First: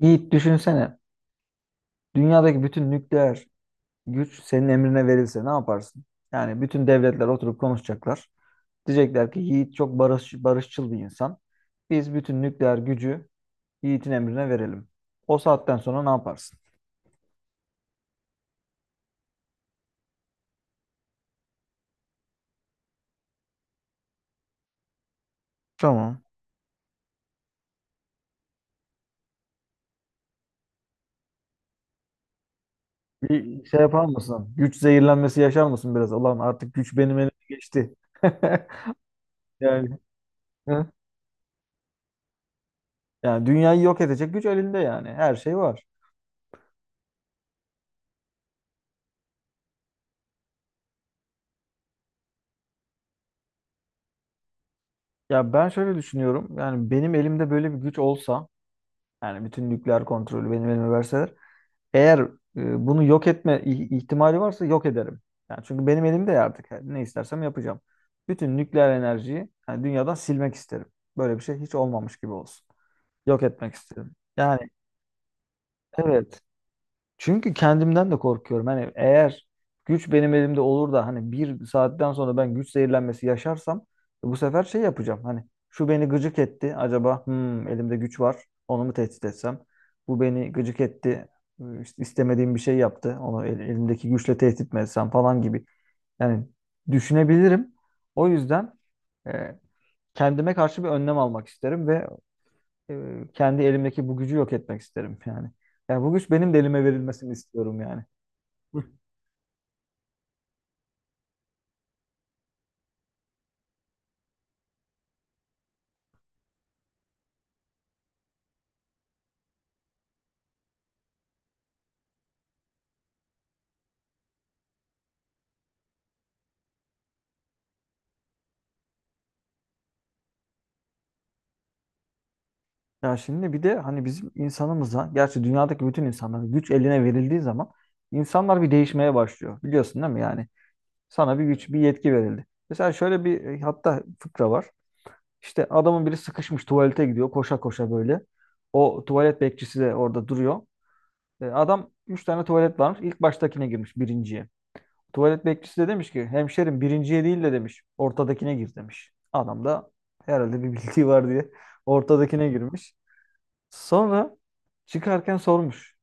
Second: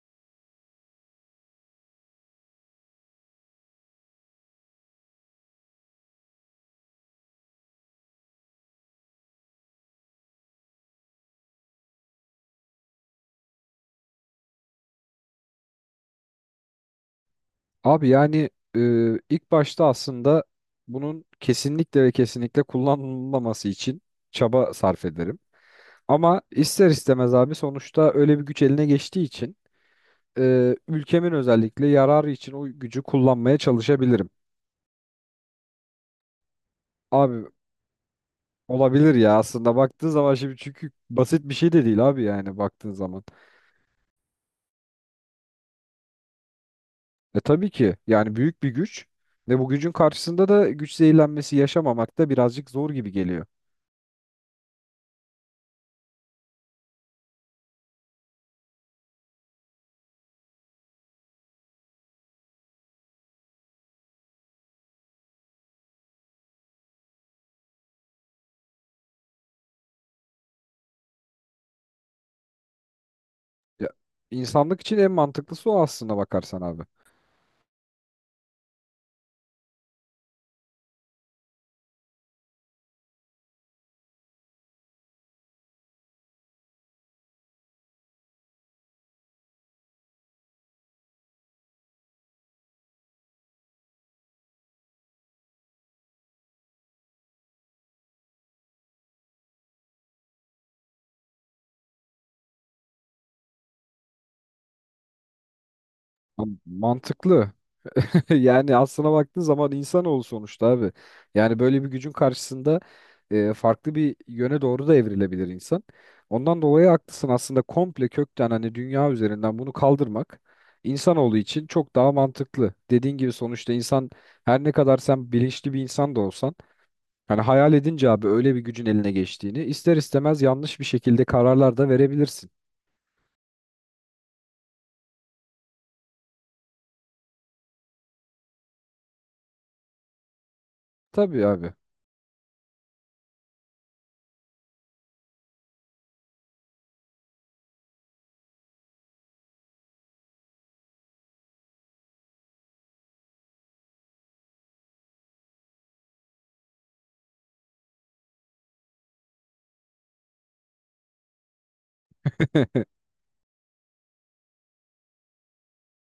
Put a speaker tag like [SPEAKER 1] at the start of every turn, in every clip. [SPEAKER 1] Yiğit düşünsene. Dünyadaki bütün nükleer güç senin emrine verilse ne yaparsın? Yani bütün devletler oturup konuşacaklar. Diyecekler ki Yiğit çok barış, barışçıl bir insan. Biz bütün nükleer gücü Yiğit'in emrine verelim. O saatten sonra ne yaparsın?
[SPEAKER 2] Abi yani e, ilk başta aslında bunun kesinlikle ve kesinlikle kullanılmaması için çaba sarf ederim.
[SPEAKER 1] Tamam.
[SPEAKER 2] Ama ister istemez abi sonuçta öyle bir güç eline geçtiği için ülkemin özellikle yararı için o gücü kullanmaya
[SPEAKER 1] Bir şey yapar
[SPEAKER 2] çalışabilirim.
[SPEAKER 1] mısın? Güç zehirlenmesi yaşar mısın biraz? Ulan artık güç benim elime
[SPEAKER 2] Abi
[SPEAKER 1] geçti.
[SPEAKER 2] olabilir ya aslında
[SPEAKER 1] Yani.
[SPEAKER 2] baktığın zaman şimdi çünkü basit bir şey de değil abi yani baktığın zaman.
[SPEAKER 1] Yani dünyayı yok edecek güç elinde yani. Her şey var.
[SPEAKER 2] E tabii ki yani büyük bir güç ve bu gücün karşısında da güç zehirlenmesi yaşamamak da birazcık zor gibi geliyor.
[SPEAKER 1] Ya ben şöyle düşünüyorum. Yani benim elimde böyle bir güç olsa, yani bütün nükleer kontrolü benim elime verseler, eğer bunu yok etme ihtimali varsa yok ederim. Yani çünkü benim elimde ya artık. Yani ne istersem yapacağım. Bütün nükleer enerjiyi yani dünyadan silmek isterim. Böyle bir şey hiç olmamış gibi olsun. Yok etmek
[SPEAKER 2] Ya,
[SPEAKER 1] isterim. Yani
[SPEAKER 2] insanlık için en mantıklısı o aslına
[SPEAKER 1] evet.
[SPEAKER 2] bakarsan abi.
[SPEAKER 1] Çünkü kendimden de korkuyorum. Hani eğer güç benim elimde olur da hani bir saatten sonra ben güç zehirlenmesi yaşarsam bu sefer şey yapacağım. Hani şu beni gıcık etti. Acaba hmm, elimde güç var. Onu mu tehdit etsem? Bu beni gıcık etti. İşte istemediğim bir şey yaptı. Onu elimdeki güçle tehdit mi etsem falan gibi. Yani düşünebilirim. O yüzden e, kendime karşı bir önlem almak isterim ve kendi elimdeki bu gücü yok etmek isterim yani. Yani bu güç
[SPEAKER 2] Ama
[SPEAKER 1] benim de elime verilmesini
[SPEAKER 2] mantıklı.
[SPEAKER 1] istiyorum yani.
[SPEAKER 2] Yani
[SPEAKER 1] Hı.
[SPEAKER 2] aslına baktığın zaman insanoğlu sonuçta abi. Yani böyle bir gücün karşısında farklı bir yöne doğru da evrilebilir insan. Ondan dolayı haklısın aslında komple kökten hani dünya üzerinden bunu kaldırmak insanoğlu için çok daha mantıklı. Dediğin gibi sonuçta insan her ne kadar sen bilinçli bir insan da olsan hani hayal edince abi öyle bir gücün eline geçtiğini ister istemez yanlış bir şekilde kararlar da verebilirsin.
[SPEAKER 1] Ya şimdi bir de hani bizim insanımıza, gerçi dünyadaki bütün insanlara güç eline verildiği zaman insanlar bir değişmeye başlıyor. Biliyorsun değil mi yani? Sana bir
[SPEAKER 2] Tabii
[SPEAKER 1] güç,
[SPEAKER 2] abi.
[SPEAKER 1] bir yetki verildi. Mesela şöyle bir hatta fıkra var. İşte adamın biri sıkışmış tuvalete gidiyor koşa koşa böyle. O tuvalet bekçisi de orada duruyor. E, adam üç tane tuvalet varmış. İlk baştakine girmiş birinciye. Tuvalet bekçisi de demiş ki hemşerim birinciye değil de demiş ortadakine gir demiş. Adam da herhalde bir bildiği var diye ortadakine girmiş. Sonra çıkarken sormuş.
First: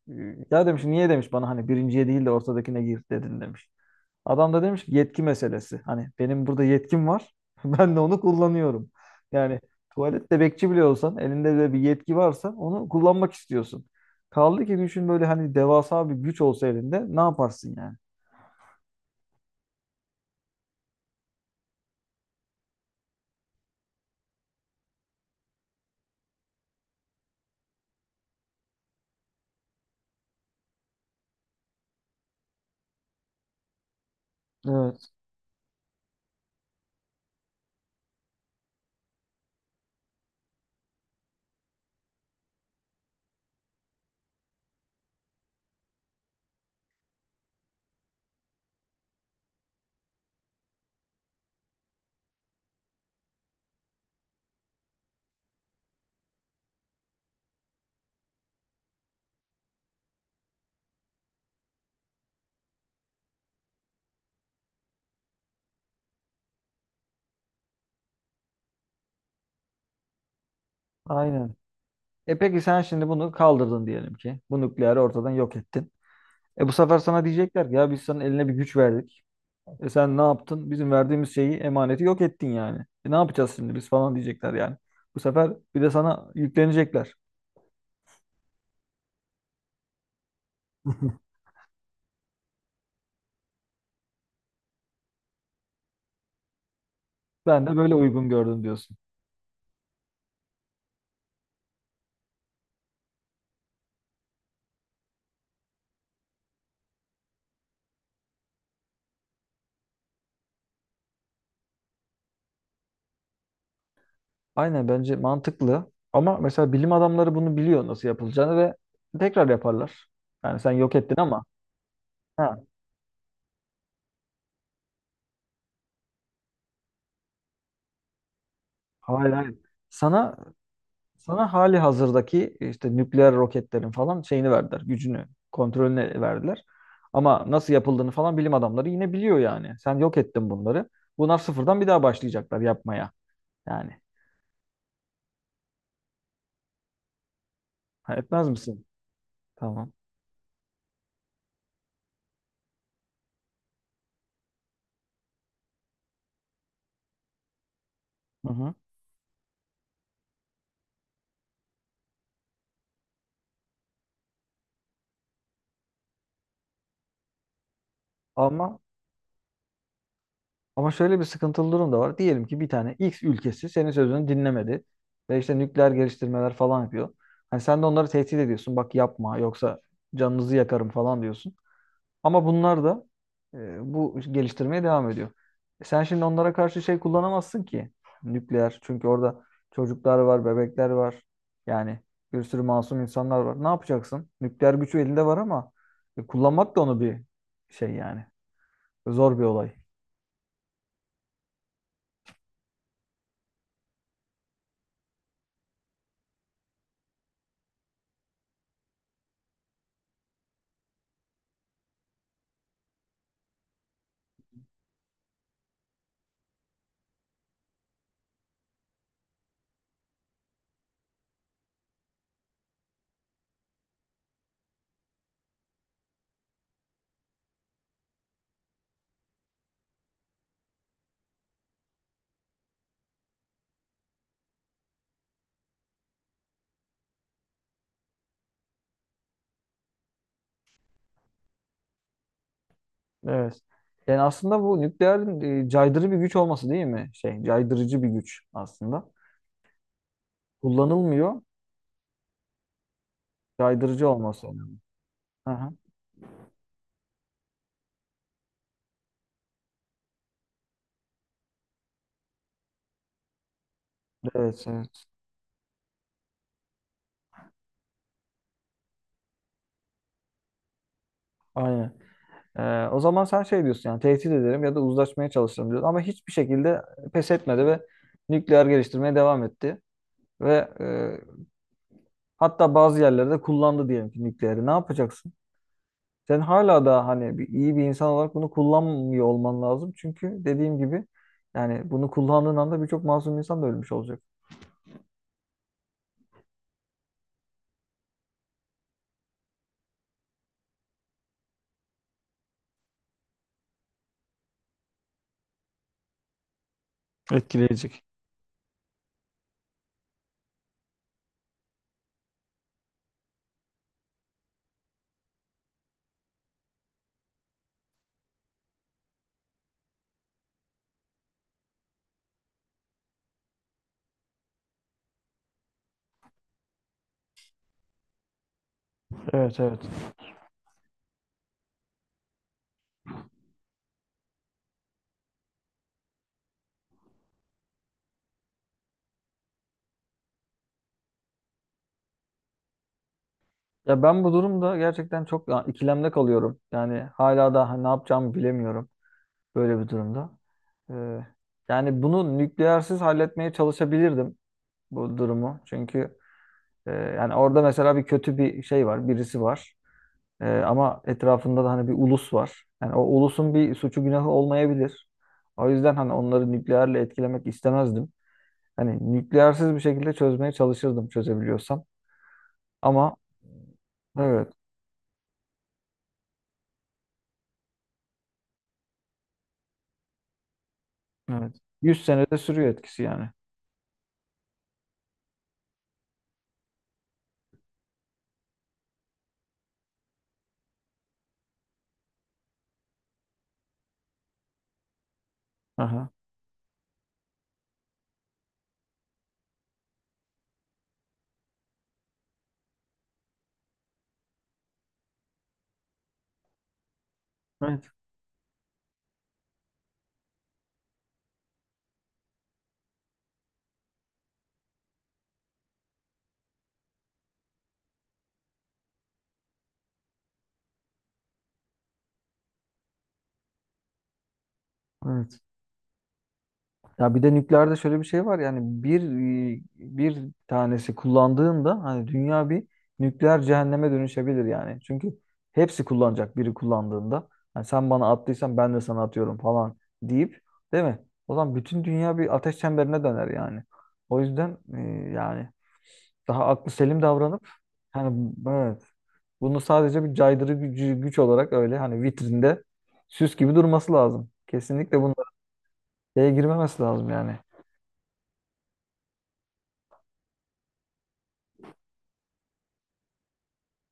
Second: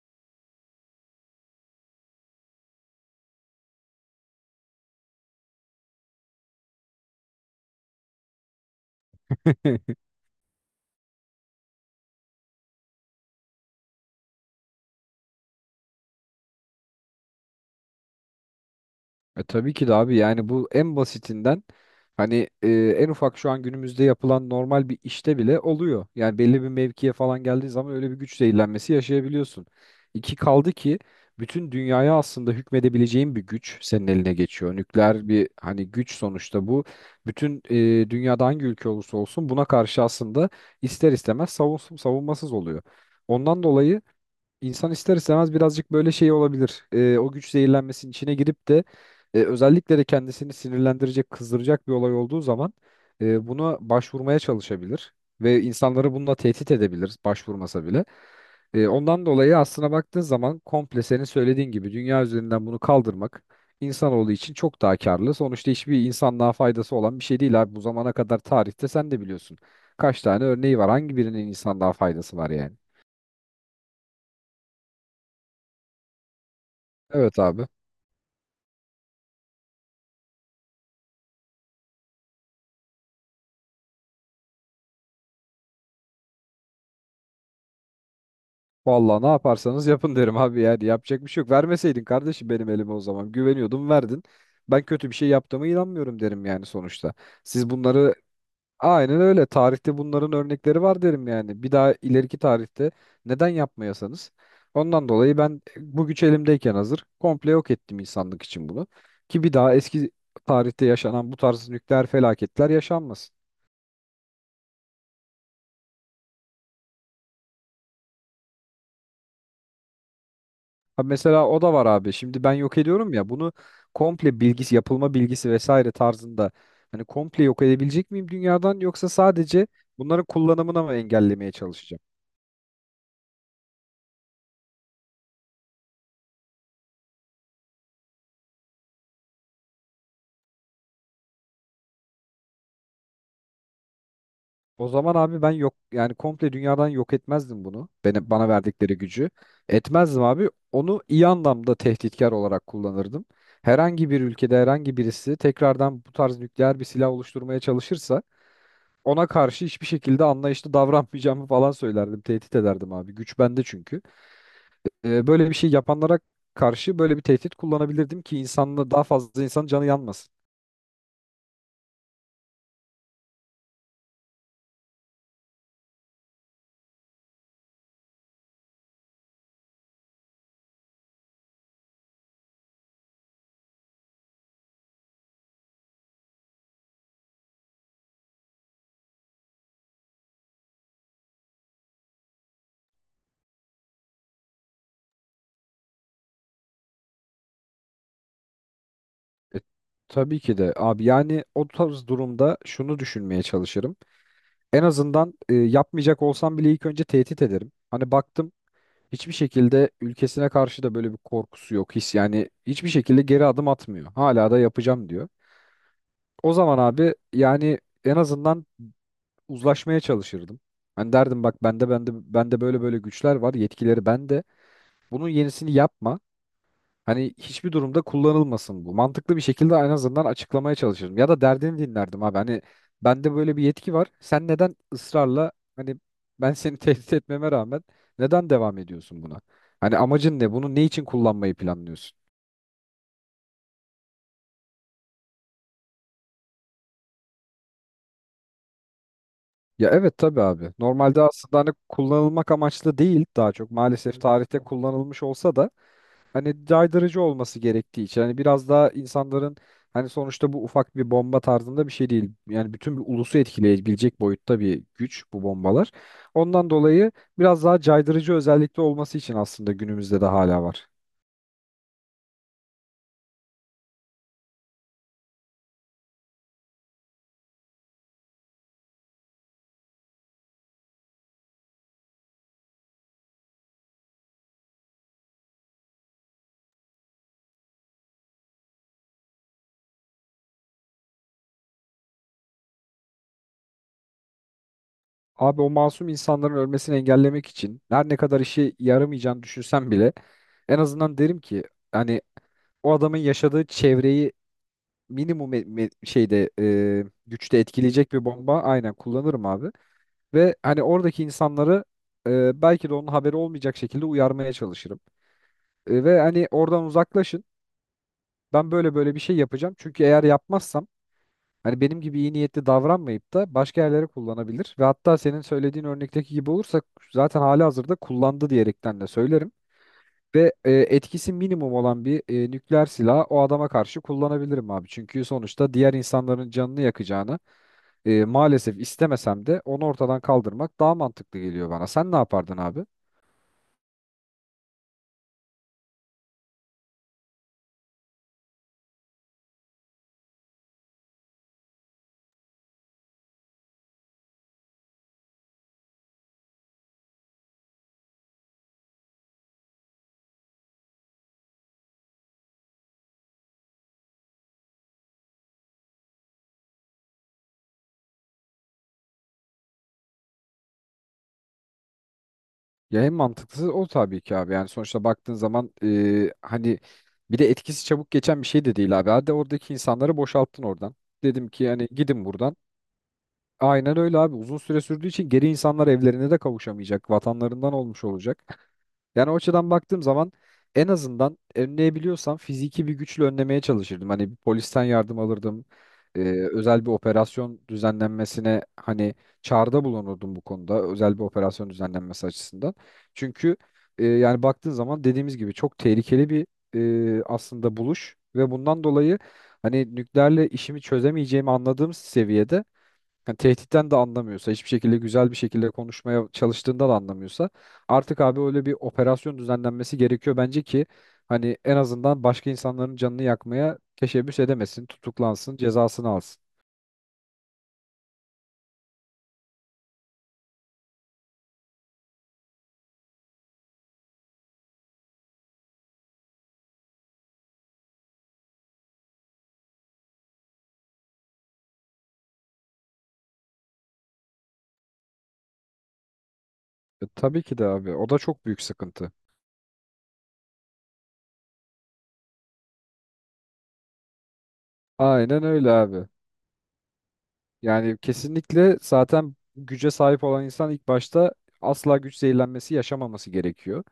[SPEAKER 1] Ya demiş niye demiş bana hani birinciye değil de ortadakine gir dedin demiş. Adam da demiş ki yetki meselesi. Hani benim burada yetkim var. Ben de onu kullanıyorum. Yani tuvalette bekçi bile olsan elinde de bir yetki varsa onu kullanmak istiyorsun. Kaldı ki düşün böyle hani devasa bir güç olsa elinde ne yaparsın yani?
[SPEAKER 2] Tabii ki de abi yani bu en basitinden hani en ufak şu an günümüzde yapılan normal bir işte bile oluyor. Yani belli bir mevkiye falan geldiği zaman öyle bir güç zehirlenmesi yaşayabiliyorsun. İki kaldı ki bütün dünyaya aslında hükmedebileceğin bir güç senin eline geçiyor.
[SPEAKER 1] Evet.
[SPEAKER 2] Nükleer bir hani güç sonuçta bu. Bütün dünyada hangi ülke olursa olsun buna karşı aslında ister istemez savunmasız oluyor. Ondan dolayı İnsan ister istemez birazcık böyle şey olabilir. O güç zehirlenmesinin içine girip de özellikle de kendisini sinirlendirecek, kızdıracak bir olay olduğu zaman buna başvurmaya çalışabilir ve insanları bununla tehdit edebilir başvurmasa bile. Ondan dolayı aslına baktığın zaman komple senin söylediğin gibi dünya üzerinden bunu kaldırmak insanoğlu için çok daha karlı. Sonuçta hiçbir insanlığa faydası olan bir şey değil abi. Bu zamana kadar tarihte sen de biliyorsun. Kaç tane örneği var? Hangi birinin
[SPEAKER 1] Aynen.
[SPEAKER 2] insanlığa faydası
[SPEAKER 1] E
[SPEAKER 2] var
[SPEAKER 1] peki
[SPEAKER 2] yani?
[SPEAKER 1] sen şimdi bunu kaldırdın diyelim ki. Bu nükleeri ortadan yok ettin. E bu sefer sana
[SPEAKER 2] Evet abi.
[SPEAKER 1] diyecekler ki ya biz sana eline bir güç verdik. E sen ne yaptın? Bizim verdiğimiz şeyi, emaneti yok ettin yani. E ne yapacağız şimdi biz falan diyecekler yani. Bu sefer bir de sana yüklenecekler.
[SPEAKER 2] Vallahi ne yaparsanız yapın derim abi yani yapacak bir şey yok. Vermeseydin kardeşim benim elime o zaman güveniyordum verdin. Ben kötü bir şey yaptığıma inanmıyorum derim yani sonuçta.
[SPEAKER 1] Ben
[SPEAKER 2] Siz
[SPEAKER 1] de böyle
[SPEAKER 2] bunları
[SPEAKER 1] uygun gördüm diyorsun.
[SPEAKER 2] aynen öyle tarihte bunların örnekleri var derim yani. Bir daha ileriki tarihte neden yapmayasanız. Ondan dolayı ben bu güç elimdeyken hazır komple yok ettim insanlık için bunu. Ki bir daha eski tarihte yaşanan bu tarz nükleer felaketler yaşanmasın.
[SPEAKER 1] Aynen bence mantıklı. Ama mesela bilim adamları bunu biliyor nasıl yapılacağını ve tekrar yaparlar. Yani sen yok
[SPEAKER 2] Ha
[SPEAKER 1] ettin ama.
[SPEAKER 2] mesela o da var abi. Şimdi ben
[SPEAKER 1] Ha,
[SPEAKER 2] yok ediyorum ya bunu komple bilgisi, yapılma bilgisi vesaire tarzında hani komple yok edebilecek miyim dünyadan yoksa
[SPEAKER 1] hayır, hayır.
[SPEAKER 2] sadece bunların
[SPEAKER 1] Sana
[SPEAKER 2] kullanımına mı engellemeye
[SPEAKER 1] Sana hali
[SPEAKER 2] çalışacağım?
[SPEAKER 1] hazırdaki işte nükleer roketlerin falan şeyini verdiler. Gücünü, kontrolünü verdiler. Ama nasıl yapıldığını falan bilim adamları yine biliyor yani. Sen yok ettin bunları. Bunlar sıfırdan bir daha başlayacaklar yapmaya. Yani
[SPEAKER 2] O zaman abi ben yok yani komple dünyadan yok etmezdim bunu.
[SPEAKER 1] ha,
[SPEAKER 2] Beni,
[SPEAKER 1] etmez
[SPEAKER 2] bana
[SPEAKER 1] misin?
[SPEAKER 2] verdikleri gücü
[SPEAKER 1] Tamam.
[SPEAKER 2] etmezdim abi. Onu iyi anlamda tehditkar olarak kullanırdım. Herhangi bir ülkede herhangi birisi tekrardan bu tarz nükleer bir silah oluşturmaya çalışırsa
[SPEAKER 1] Hı hı.
[SPEAKER 2] ona karşı hiçbir şekilde anlayışlı davranmayacağımı falan söylerdim. Tehdit ederdim abi. Güç bende çünkü. Böyle bir şey yapanlara karşı böyle bir tehdit kullanabilirdim ki
[SPEAKER 1] Ama
[SPEAKER 2] insanla daha fazla insanın canı yanmasın.
[SPEAKER 1] ama şöyle bir sıkıntılı durum da var. Diyelim ki bir tane X ülkesi senin sözünü dinlemedi ve işte nükleer geliştirmeler falan yapıyor. Hani sen de onları tehdit ediyorsun. Bak yapma yoksa canınızı yakarım falan diyorsun. Ama bunlar da bu geliştirmeye devam ediyor. E, sen şimdi onlara karşı şey kullanamazsın ki nükleer. Çünkü orada çocuklar var, bebekler var. Yani bir sürü masum insanlar var. Ne yapacaksın? Nükleer gücü elinde var ama kullanmak da onu bir şey yani. Zor bir
[SPEAKER 2] E,
[SPEAKER 1] olay.
[SPEAKER 2] tabii ki de abi yani o tarz durumda şunu düşünmeye çalışırım. En azından yapmayacak olsam bile ilk önce tehdit ederim. Hani baktım hiçbir şekilde ülkesine karşı da böyle bir korkusu yok. His yani hiçbir şekilde geri adım atmıyor. Hala da yapacağım diyor. O zaman abi yani en azından uzlaşmaya çalışırdım. Ben derdim bak bende bende böyle böyle güçler var, yetkileri bende. Bunun yenisini yapma. Hani hiçbir durumda kullanılmasın bu. Mantıklı bir şekilde en azından açıklamaya çalışırdım. Ya da derdini dinlerdim abi. Hani bende böyle bir yetki var. Sen neden ısrarla hani ben seni tehdit etmeme rağmen neden devam ediyorsun buna? Hani amacın ne? Bunu ne için kullanmayı planlıyorsun?
[SPEAKER 1] Evet. Yani aslında bu nükleerin caydırıcı bir güç olması değil mi? Şey, caydırıcı bir güç aslında.
[SPEAKER 2] Ya evet tabii abi. Normalde
[SPEAKER 1] Kullanılmıyor,
[SPEAKER 2] aslında hani kullanılmak amaçlı değil daha çok.
[SPEAKER 1] caydırıcı
[SPEAKER 2] Maalesef
[SPEAKER 1] olması
[SPEAKER 2] tarihte
[SPEAKER 1] önemli.
[SPEAKER 2] kullanılmış olsa da
[SPEAKER 1] Aha.
[SPEAKER 2] hani caydırıcı olması gerektiği için hani biraz daha insanların hani sonuçta bu ufak bir bomba tarzında bir şey değil. Yani bütün bir ulusu etkileyebilecek boyutta
[SPEAKER 1] Evet,
[SPEAKER 2] bir
[SPEAKER 1] evet.
[SPEAKER 2] güç bu bombalar. Ondan dolayı biraz daha caydırıcı özellikte olması için aslında günümüzde de hala var.
[SPEAKER 1] Aynen. O zaman sen şey diyorsun yani tehdit ederim ya da uzlaşmaya çalışırım diyorsun. Ama hiçbir şekilde pes etmedi ve nükleer geliştirmeye devam etti. Ve hatta bazı yerlerde kullandı diyelim ki nükleeri. Ne yapacaksın? Sen hala da hani bir, iyi bir insan olarak bunu kullanmıyor olman lazım. Çünkü dediğim gibi yani bunu kullandığın anda birçok masum insan da ölmüş olacak.
[SPEAKER 2] Abi o masum insanların ölmesini engellemek için her ne kadar işe yaramayacağını düşünsem bile en azından derim ki hani o adamın yaşadığı çevreyi minimum şeyde güçte
[SPEAKER 1] Etkileyecek.
[SPEAKER 2] etkileyecek bir bomba aynen kullanırım abi. Ve hani oradaki insanları belki de onun haberi olmayacak şekilde uyarmaya çalışırım. Ve hani oradan uzaklaşın. Ben böyle böyle bir şey yapacağım. Çünkü eğer yapmazsam hani benim gibi iyi niyetli davranmayıp da başka yerlere kullanabilir. Ve hatta senin söylediğin örnekteki gibi olursa zaten hali hazırda kullandı diyerekten de söylerim.
[SPEAKER 1] Evet, evet.
[SPEAKER 2] Ve etkisi minimum olan bir nükleer silahı o adama karşı kullanabilirim abi. Çünkü sonuçta diğer insanların canını yakacağını maalesef istemesem de onu ortadan kaldırmak daha mantıklı geliyor bana. Sen ne yapardın abi?
[SPEAKER 1] Ya ben bu durumda gerçekten çok ya, ikilemde kalıyorum. Yani hala da hani ne yapacağımı bilemiyorum. Böyle bir durumda. Ee, yani bunu nükleersiz halletmeye çalışabilirdim bu durumu. Çünkü yani orada mesela bir kötü bir şey var, birisi var. E, ama etrafında da hani bir ulus var. Yani o ulusun bir suçu günahı olmayabilir. O yüzden hani onları nükleerle etkilemek istemezdim. Hani nükleersiz bir şekilde çözmeye çalışırdım çözebiliyorsam.
[SPEAKER 2] Ya en
[SPEAKER 1] Ama
[SPEAKER 2] mantıklısı o tabii ki
[SPEAKER 1] evet,
[SPEAKER 2] abi. Yani sonuçta baktığın zaman hani bir de etkisi çabuk geçen bir şey de değil abi. Hadi oradaki insanları boşalttın oradan. Dedim
[SPEAKER 1] evet.
[SPEAKER 2] ki hani
[SPEAKER 1] 100
[SPEAKER 2] gidin
[SPEAKER 1] senede
[SPEAKER 2] buradan.
[SPEAKER 1] sürüyor etkisi yani.
[SPEAKER 2] Aynen öyle abi. Uzun süre sürdüğü için geri insanlar evlerine de kavuşamayacak. Vatanlarından olmuş olacak. Yani o açıdan baktığım zaman en azından önleyebiliyorsam fiziki bir güçle önlemeye çalışırdım. Hani bir polisten yardım alırdım.
[SPEAKER 1] Aha.
[SPEAKER 2] Ee, Özel bir operasyon düzenlenmesine hani çağrıda bulunurdum bu konuda. Özel bir operasyon düzenlenmesi açısından. Çünkü yani baktığın zaman dediğimiz gibi çok tehlikeli bir aslında
[SPEAKER 1] Evet,
[SPEAKER 2] buluş ve bundan dolayı hani nükleerle işimi çözemeyeceğimi anladığım seviyede yani tehditten de anlamıyorsa, hiçbir şekilde güzel bir şekilde konuşmaya çalıştığında da anlamıyorsa artık abi öyle bir operasyon düzenlenmesi gerekiyor bence ki hani en azından başka insanların canını yakmaya teşebbüs edemesin,
[SPEAKER 1] evet.
[SPEAKER 2] tutuklansın, cezasını alsın.
[SPEAKER 1] Ya bir de nükleerde şöyle bir şey var yani bir tanesi kullandığında hani dünya bir nükleer cehenneme dönüşebilir yani. Çünkü hepsi kullanacak biri kullandığında. Hani sen bana attıysan ben de sana atıyorum falan deyip değil mi? O zaman bütün dünya bir ateş çemberine döner yani. O yüzden yani daha aklı selim
[SPEAKER 2] Tabii
[SPEAKER 1] davranıp
[SPEAKER 2] ki de abi. O da
[SPEAKER 1] hani
[SPEAKER 2] çok büyük
[SPEAKER 1] evet
[SPEAKER 2] sıkıntı.
[SPEAKER 1] bunu sadece bir caydırı gücü, güç olarak öyle hani vitrinde süs gibi durması lazım. Kesinlikle bunlara
[SPEAKER 2] Aynen öyle abi.
[SPEAKER 1] şeye girmemesi lazım yani.
[SPEAKER 2] Yani kesinlikle zaten güce sahip olan insan ilk başta asla güç zehirlenmesi yaşamaması gerekiyor.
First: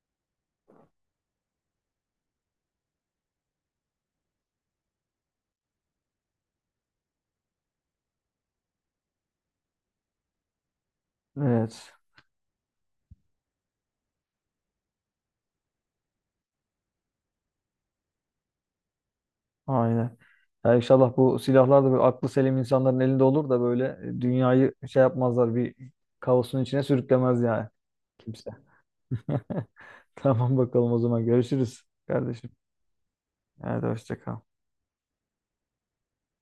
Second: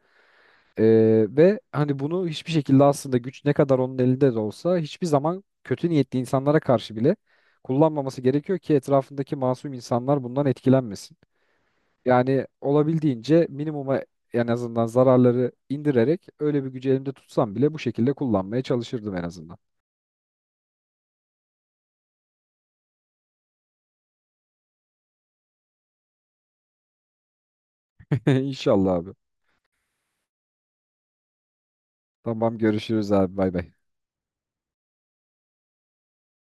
[SPEAKER 2] Ve hani bunu hiçbir şekilde aslında güç ne kadar onun elinde de olsa hiçbir zaman kötü niyetli insanlara karşı bile kullanmaması gerekiyor ki etrafındaki masum insanlar bundan etkilenmesin.
[SPEAKER 1] Evet.
[SPEAKER 2] Yani olabildiğince minimuma en azından zararları indirerek öyle bir gücü elimde tutsam bile bu şekilde kullanmaya çalışırdım en azından.
[SPEAKER 1] Aynen. Ya inşallah bu silahlar da böyle aklı selim insanların elinde olur da böyle dünyayı şey yapmazlar bir kaosun içine sürüklemez yani kimse.
[SPEAKER 2] İnşallah abi.
[SPEAKER 1] Tamam bakalım o zaman görüşürüz kardeşim.
[SPEAKER 2] Tamam görüşürüz abi bay bay.
[SPEAKER 1] Hadi hoşça kal.